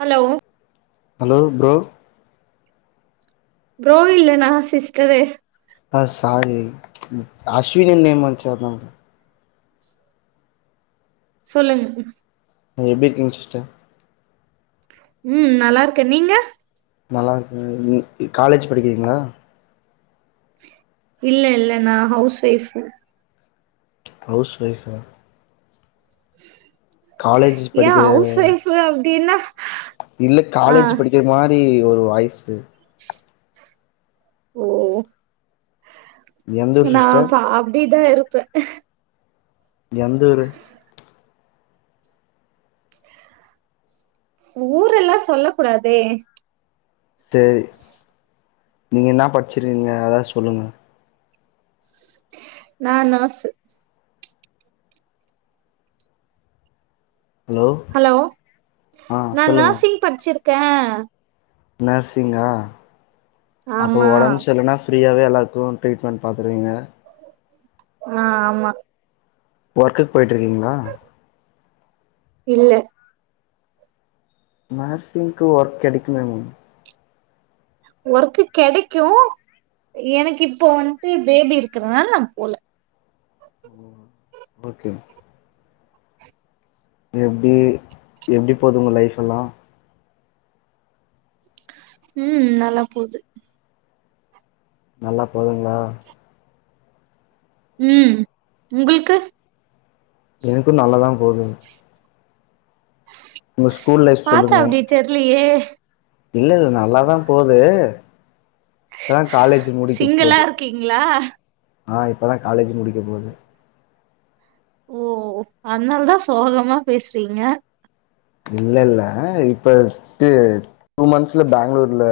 Hello hello bro bro இல்ல நா sister ஆ சாரி ம் அஸ்வினி நேம் வந்துச்சி அதா சொல்லுங்க எப்டி இருக்கீங்க சிஸ்டர் ம் நல்லா இருக்கே நீங்க நல்லா இருக்கே நீங்க காலேஜ் படிக்கிறீங்களா இல்ல இல்ல நா ஹவுஸ் வைய்ஃபு ஹவுஸ் வைய்ஃபா காலேஜ் ஏ படிக்கிற அவுஸ் வைய்ஃபு அப்டின்னா இல்ல ஆ காலேஜ் படிக்கிற மாரீ ஒரு வாய்ஸு ஓ எந்த ஊர் நா சிஸ்டர் பா அப்டிதா இருப்பே எந்தூரு ஊரெல்லா சொல்லக்குடாதே சேரி நீங்க என்னா படிச்சிருக்கிங்க அதாது சொல்லுங்க நா நர்ஸு ஹலோ ஆ நா சொல்லுங்க நர்சிங் படிச்சிருக்கே நர்சிங்கா அப்போ ஆமா ஒடம்பு சரில்லனா ப்ரீயாவே எல்லாருக்கு ட்ரீட்மெண்ட் பாத்துருவீங்க ஆ ஆமா ஒர்க்குக் பொயிட்ருக்கிங்ளா இல்ல நர்ஸிங்க்கு ஒர்க் கெடைக்கனுமே ஒர்க்கு கெடைக்கூ எனக்கு இப்போ வந்ட்டு பேபி இருக்குறனால நா போல ஓகே எப்டீ எப்டி போது உங்க லைஃப்பெல்லா உம் நல்லா போது நல்லா போதுங்ளா உம் உங்கள்க்கு எனக்கு நல்லாதா போதுங் உங்க ஸ்கூல் லைஃப் பாத்தா அப்டி தெர்லையே இல்லல்ல நல்லாதா போதூ இப்பதா காலேஜி முடிக்க சிங்கிளா போது இருக்கீங்களா? ஆ இப்பொதா காலேஜி முடிக்க போது ஓ அதுனாலதா சோகமா பேசுறீங்க இல்லெல்ல இப்ப ட்டு டூ மந்த்ஸ்ல பெங்களூர்ல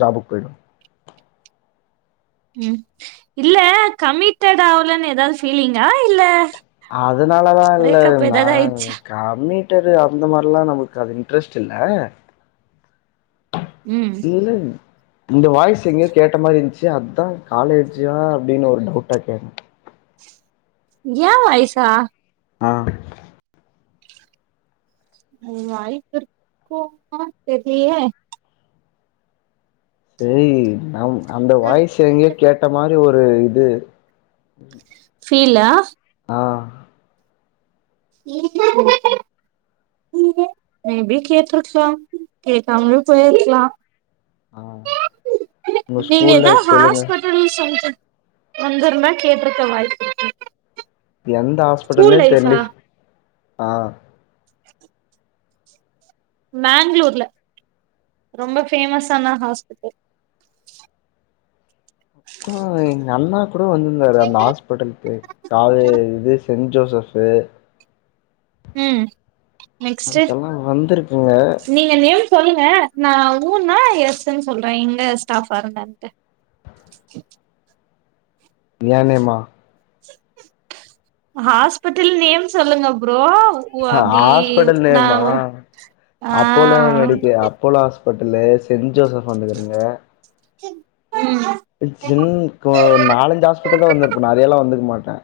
ஜாபுக் பொயிடுவ ம் இல்லே கமிட்டெட் ஆவலன்னு ஏதாவது ஃபீலிங்கா இல்ல அதுனாலலா இல்ல பிரேக்கப் ஏதாவது நாங் ஆயிடுச்சா? கமிட்டடு அந்த மாரிலா நமக்கு அது இன்ட்ரெஸ்ட் இல்ல உம் இல்லங் இந்த வாய்ஸ எங்கயோ கேட்ட மாரி இருந்ச்சு அதா காலேஜா அப்டின்னு ஒரு டவுட்டா கேட்டே ஏ வாய்ஸா ஆ வாய்ப்பிருக் கோமா தெர்லையே செரீ நம் அந்த வாய்ஸ எங்கயோ கேட்ட மாரி ஒரு இது ஃபீல்லா ஆ [unintelligible] மேபி கேட்ருக்லாம் கேக்காம்லயு போயிர்க்லா ஆ உங்க நீங்க ஸ்கூல் எதா லைஃப் சொல்லுங்க ஹாஸ்பட் [unintelligible] வந்துர்ந்தா கேட்டிருக்க வாய்ப்பு இருக்கு எந்த ஸ்கூல் ஹாஸ்பிட்டல்னே லைஃபா? தெரிலே சிஸ் ஆ மேங்ளூர்ல ரொம்ப ஃபேமஸான ஹாஸ்பிட்டல் [unintelligible] எங்க அண்ணா கூட வந்திருந்தாரு அந்த ஹாஸ்ப் பெட்டலுக்கு காது இது சென்ட் ஜோசஃபு ம் நெக்ஸ்டு அதுக்கெல்லா வந்திருக்குங்க நீ நீங்க நேம் சொல்லுங்க நா ஊன்னா எஸ்னு சொல்ற எங்க ஸ்டாஃபா இருந்தான்ட்டு யெ நேமா ஹாஸ்பிட்டல் நேம் சொல்லுங்க ப்ரோ ஓ ஹ அப்டி ஹாஸ்பிட்டல் நா நேமா ஆ Apollo medical Apollo hospital saint Joseph வந்துக்கிறிங்க ம் சின் கோ நாலஞ்சு ஹாஸ்பிட்டல் தா வந்திருப்பபே நெறையல்லா வந்திருக்க மாட்ட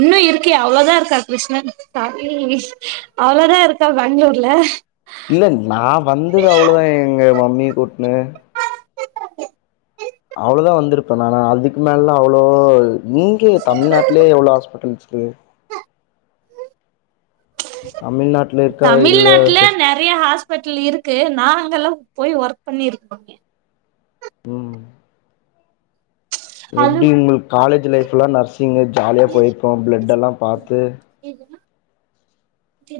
இன்னு இருக்கியா அவ்ளோதா இருக்கார் கிருஷ்ணன் [inaudible] அவ்ளோதா இருக்கா பெங்ளூர்ல இல்ல நா வந்தது அவ்ளோதா எங்க மம்மிய கூட்ன்னு அவ்ளோதா வந்திருப்ப நாளா அதுக்கு மேல அவ்ளோ இங்கே தமிழ்நாட்டலே எவ்ளோ ஹாஸ்பிட்டல்ஸ் இருக்கு தமிழ்நாட்டுல இருக்கா இல்ல தமிழ்நாட்டுல ஃபெஸ் நெறைய ஹாஸ்பிட்டல் இருக்கு நா அங்கெல்லா போய் ஒர்க் பண்ணி இருக்கோ ம் ஹலோ எப்டி உங்ளுக் காலேஜ் லைஃப்லா நர்சிங்க்து ஜாலியா போயிருக்கோ ப்ளட்டெல்லா பாத்து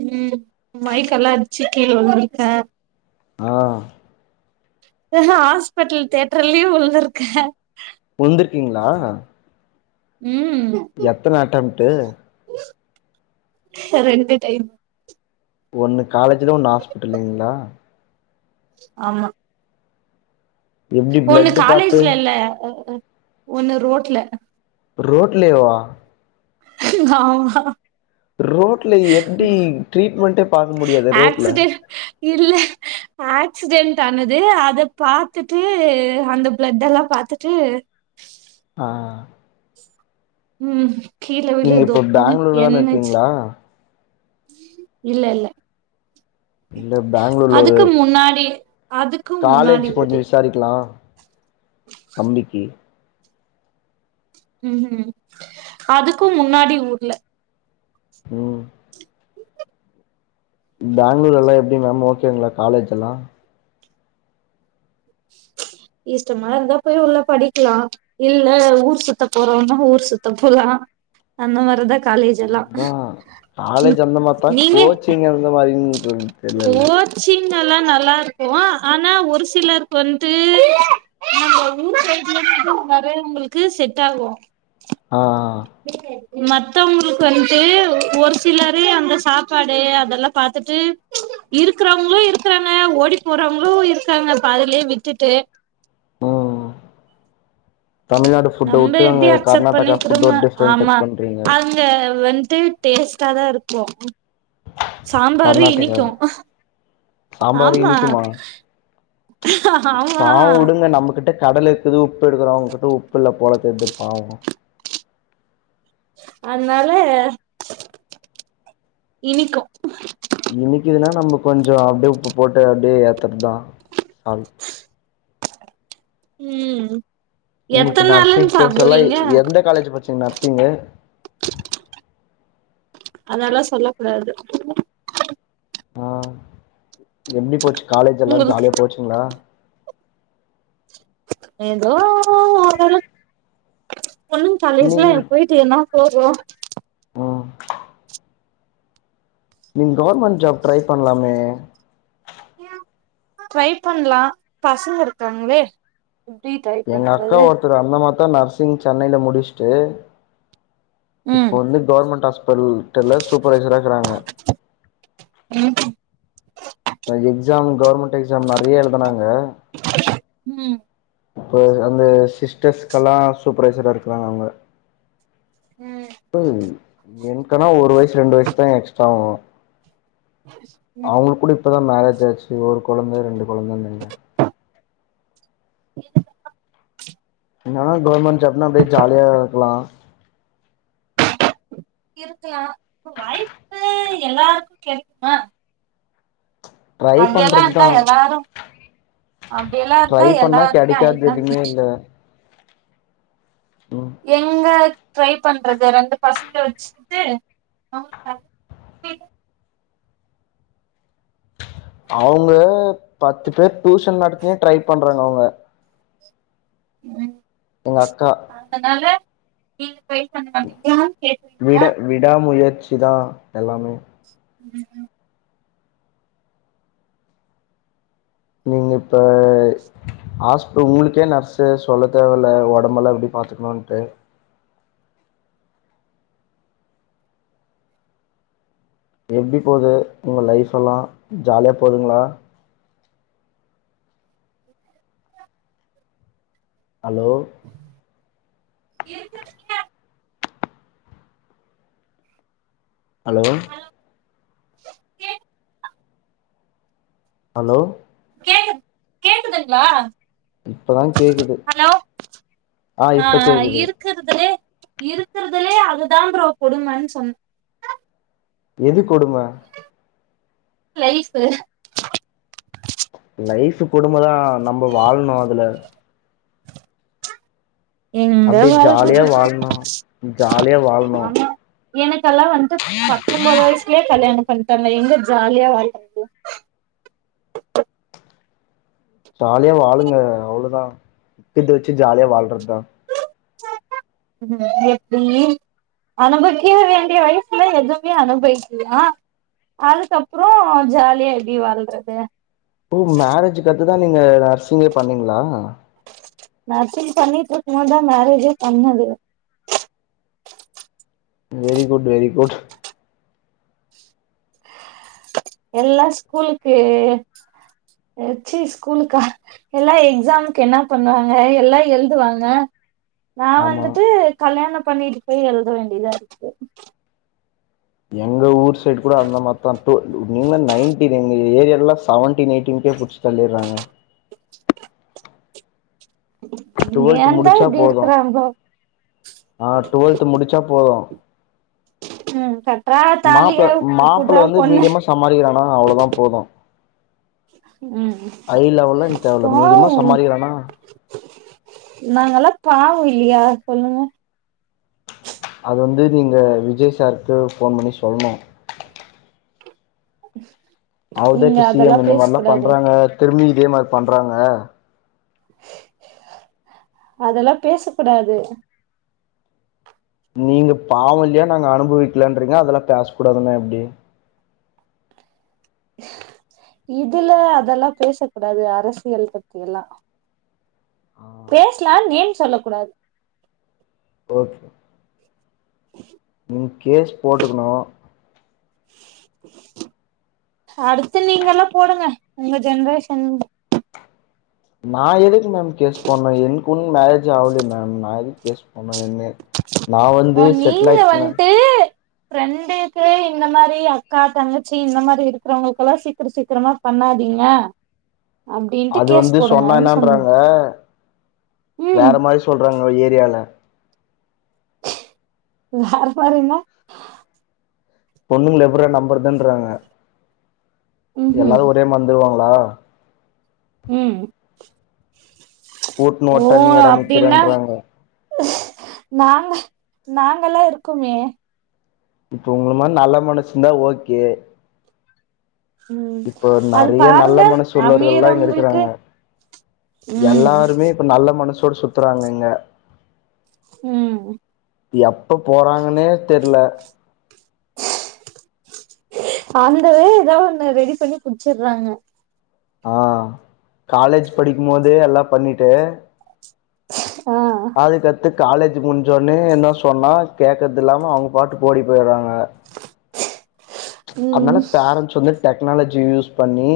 ம் மைக்கெல்லா அச்சு கீழ உழுந்துருக்க ஆ ஹாஸ்பிட்டல் தியேட்டர்லயு உழுருந்திருக்க உழ்ந்திருக்கீங்ளா ம் எத்தன அட்டம்டு ரெண்டு டைம் ஒன்னு காலேஜ்ல ஒன்னு ஹாஸ்பிட்டல் லைங்ளா ஆமா எப்டி ஒண்ணு பிளட்டு பாத்து காலேஜ்ல இல்ல அ அ ஒண்ணு ரோட்ல ரோட்லேவா ஆமா ரோட்ல எப்டி ட்ரீட்மெண்டே பாக்க முடியாதே ரோட்ல ஆக்சிடென்ட் இல்ல ஆக்சிடென்ட் ஆனது அத பாத்துட்டு அந்த பிளட் எல்லா பாத்துட்டு ஆ ம் கீழ விழு நீங்க இப்ப தொப்புன்னு பேங்களூர்ல என் தான எச் இருக்கீங்களா இல்ல இல்ல இல்ல பேங்களூர்ல ஒரு அதுக்கு முன்னாடி அதுக்கும் முன்னாடி ஊரு விசாரிக்லா தம்பிக்கி ம் ம் அதுக்கு முன்னாடி ஊர்ல ம் பேங்ளூர்லலா எப்டி மேம் ஓகேங்ளா காலேஜ் எல்லா இஷ்டமா இருந்தா போய் உள்ள படிக்லா இல்ல ஊர் சுத்த போறம்ன்னா ஊர் சுத்த போலா அந்த மாரிதா காலேஜ் எல்லா அதா காலேஜ் அந்த மார்தா நீங்க கோச்சிங் எந்த மாரின்ற தெர்லல ச்சிங் எல்லா நல்லா இருக்கு ஆனா ஒரு சிலர் வந்து நம்ப ஊர் சைடுல இருந்து வரவங்களுக்கு செட் ஆகு ஆ [unintelligible] மத்தவங்களுக்கு வந்ட்டு ஒரு சிலரு அந்த சாப்பாடு அதெல்லா பாத்துட்டு இருக்றவங்ளு இருக்றாங்க ஓடி போறவங்களு இருக்காங்க பாதிலே விட்டுட்டு ம் தமிழ்நாடு ஃபுட்ட நம்ம விட்டு எப்டி அங்க அக்செப்ட் கர்நாடகா ஃபுட் ஒரு டிஃப்ரென்ட் இருக்குன்றீங்க [unintelligible] வந்டு டேஸ்டா தா இருக்கு சாம்பாரு இனிக்கு சாம்பாரு ஆமா இனிக்குமா ஆமா பாவொ வுடுங்க நம்மகிட்ட கடல் இருக்குது உப்பு எடுக்குறொ அவ்ங்கிட்ட உப்பு இல்ல போல தெர்து பாவொ அதுனால இனிக்கு இனிக்குதுன்னா நம்ப கொஞ்சொ அப்ட்யே உப்பு போட்டு அப்டியே ஏத்தற் தா ம் உங்களுக்கு எத்தன் நாளுன் நர்சிங் கோர்ஸ் எல்லா சாப்டுவீங்க எந்த காலேஜ் படிச்சீங்க நர்சிங்கு அதல்லா சொல்ல கூடாது ஆ எப்டி போச்சு காலேஜ் எல்லா உங்களுக்கு ஜாலியா போச்சுங்களா ஏதோ ஒரு அளவுக்கு பொண்ணுங்க காலேஜ்ல நீங் என்ன போயி ட்டு என்ன புரோஜனொ ம் நீங்க கவர்மெண்ட் ஜாப் ட்ரை பண்லாமே ட்ரை பண்லா பசங்க இருக்காங்களே எப்டி ட்ரை எங்க அக்கா பண்றது ஒருத்தரு அந்தமார்தா நர்சிங் சென்னைல முடுச்ட்டு ம் இப்பொ வந்து கவர்மெண்ட் ஹாஸ்டல்பிடல்ல சூப்பர்வைசரா இர்க்கறாங்க ம் அன எக்ஜாம் கவர்மெண்ட் எக்ஜாம் நெறையா எழுதுனாங்க ம் இப்ப அந்த சிஸ்டர்ஸ்கல்லா சூப்பர்வைசரா இருக்குறாங்க அவுங்க ம் இப்பை என்கனா ஒரு வயசு ரெண்டு வயசு தா எக்ஸ்ட்ராவு [inaudible] அவுங்களுக் கூட இப்போ தா மேரேஜ் ஆச்சு ஒரு கொழந்த ரெண்டு கொழந்தெங்கங்க [unintelligible] என்னன்னா கவர்மெண்ட் ஜாப்னா அப்ட்யே ஜாலியா இருக்லா இருக்கலா வாய்ப்பு எல்லாருக்கு கெடைக்குமா ட்ரை அப்டியெல்லா பண்றதுதா இருந்தா எல்லாரு அப்டியெல்லா ட்ரை இருந்தா பண்ணா எல்லாருமே கெடைக்காது ஆயிட்லாம் எதுவுமே இல்ல ம் எங்க ட்ரை பண்றது ரெண்டு பசங்கல வெச்சுகிட்டு [inaudible] அவுங்க பத்து பேர் டூஷன் நடத்தியே ட்ரை பண்றாங்க அவுங்க [inaudible] எங்க அக்கா அதனால நீங்க ட்ரை பண்ண மாட்டீங்ளா விட விடா முயற்சி தா எல்லாமே [unintelligible] நீங்க இப்ப ஹாஸ்ப உங்களுக்கே நர்ஸு சொல்ல தேவ இல்ல ஒடம்பல்லா எப்டி பாத்துக்கணுன்ட்டு எப்டி போது உங்க லைஃப்பெல்லா ஜாலியா போகுதுங்ளா [inaudible] அலோ ஏக்கு அலோ ஹலோ கேக் ஹலோ கேக் கேக்குதுங்ளா இப்பதா கேக்குது ஆ இப்ப கேக்குது க்கறதுலே இருக்கறதுலே அதுதா ப்ரோ கொடுமன் சொன் எது கொடும லைஃப்பு லைஃப் கொடும தா நம்ப வாழணு அதுல எங்க அப்டியே ஜாலியா வாழ்றது வாழ்ணு ஜாலியா ப்ரோ வாழ்ணு ஆமா எனக்கெல்லா வந்ட்டு பத்தொம்போது வயசுலேயே கல்யாணம் பண்ட்டாங்க எங்க ஜாலியா வாழ்றது ஜாலியா வாழுங்க அவ்ளோதா இருக்கத வச்சு ஜாலியா வாழ்றது தா ம் ஹும் எப்டி அனுபக்க வேண்டிய வயசுல எதுவுமே அனுபவிக்ல அதுக்கு அப்புறோ ஜாலியா எப்டி வாழ்றது ஓ மேரேஜ்க்கு அடுத்துதா நீங்க நர்சிங்கே பண்ணிங்ளா நர்சிங் பண்ணிட்ருக்கும் போதுதா மேரேஜே பண்ணது வெரி குட் வெரி குட் எல்லா ஸ்கூலுக்கு ச்சி ஸ்கூலுக்கா எல்லா எக்ஸாம்க்கு என்னா பண்ணுவாங்க எல்லா எழுதுவாங்க நா ஆமா வந்துட்டு கல்யாணம் பண்ணிட்டு போய் எழுத வேண்டியதாருக்கு எங்க ஊர் சைடு கூட அந்த மார்தா டூ நீங்க நைன்டின் எங்க ஏரியாலா செவன்டின் எய்டின்கே புட்ச்சு தள்ளிர்றாங்க இருக்கு டுவல்த் ஏந்தா முடிச்சா இப்டி போது இருக்கறாங்களோ ஆ டுவெல்த் முடிச்சா போது ம் கட்றா தாலிய மாப்ள உப்புட்றா மாப்ள வந்து பொண்ணு மீடியமா சம்பாரிக்கிறானா அவ்ளதா போது ம் ஐ லெவல்லா தேவல்ல மீடியமா சம்பாரிக்கிறானா நாங்கலா பாவொ இல்லையா சொல்லுங்க அது வந்து நீங்க விஜய் சாருக்கு ஃபோன் பண்ணி சொல்ணு அவருதா இங்க இப்ப சி அதெல்லா எம் இந்த பேசக் மார்லாம் கூடாது பண்றாங்க திரும்பி இதே மாரி பண்றாங்க அதெல்லாம் பேச கூடாது நீங்க பாவொ இல்லையா நாங்க அனுபவிக்கலன்றீங்க அதெல்லா பேச கூடாதுண்ணா எப்டி இதுல அதெல்லாம் பேச கூடாது அரசியல் பத்தி எல்லா ஆ பேஸ்லாம் நேம் சொல்ல கூடாது ஓகே நீங்க கேஸ் போட்டுக்ணு அடுத்து நீங்க எல்லா போடுங்க உங்க ஜென்ரேஷன் நா எதுக்கு மேம் கேஸ் போட்னும் எனக்கு ஒன்னும் மேரேஜ் ஆவலயே மேம் நா எதுக்கு கேஸ் ஆன என்னே ஆ நீங்க வண்ட்டு ஃப்ரெண்டுக்கு இந்த மாரி அக்கா தங்கச்சி இந்த மாதிரி இருக்கிறவங்களுக்குல்லாம் சீக்கர சீக்கரமா பண்ணாதீங்க அப்டின்ட்டு அது கேஸ் வந்து சொன்னா போடுங்கன்னு சொன்ன என்னான்றாங்க ம் வேற மாரி சொல்றாங்க ஏரியால வேற மாறினா பொண்ணுங்கள எப்புட்றா நம்பரதுன்றாங்க ம்ஹும் எல்லாரு ஒரே மாந்துருவாங்களா ம் கூட்னு ஓ ஒட்டனியாடா அப்டின்னா நிக்கிறேன்றாங்க நாங்க நாங்கல்லா இருக்கோமே இப்ப உங்க மாரி நல்ல மனசுந்தா ஓகே ம் இப்போ அது நறையா நல்ல பாருங்க மனசு உள்ளவர்கள்ளா இங்க அமீரவங்களுக்கு இருக்குறாங்க ம் எல்லாருமே இப்ப நல்ல மனசோட சுத்துறாங்கங்க ம் இங்க எப்ப போறாங்கனே தெர்ல ஆந்தவே எதா ஒண்ண ரெடி பண்ணி புட்ச்சுற்றாங்க ஆ காலேஜ் படிக்கும் போதே எல்லா பண்ணிட்டு ஆ அதுக்கத்து காலேஜ் முன்ஞ்சொன்னே என்ன சொன்னா கேக்கத்தில்லாம அவங்க பாட்டுக் ஓடி போயிற்றாங்க ம் அதுனால பேரன்ஸ் வந்து டெக்னாலஜி யூஸ் பண்ணி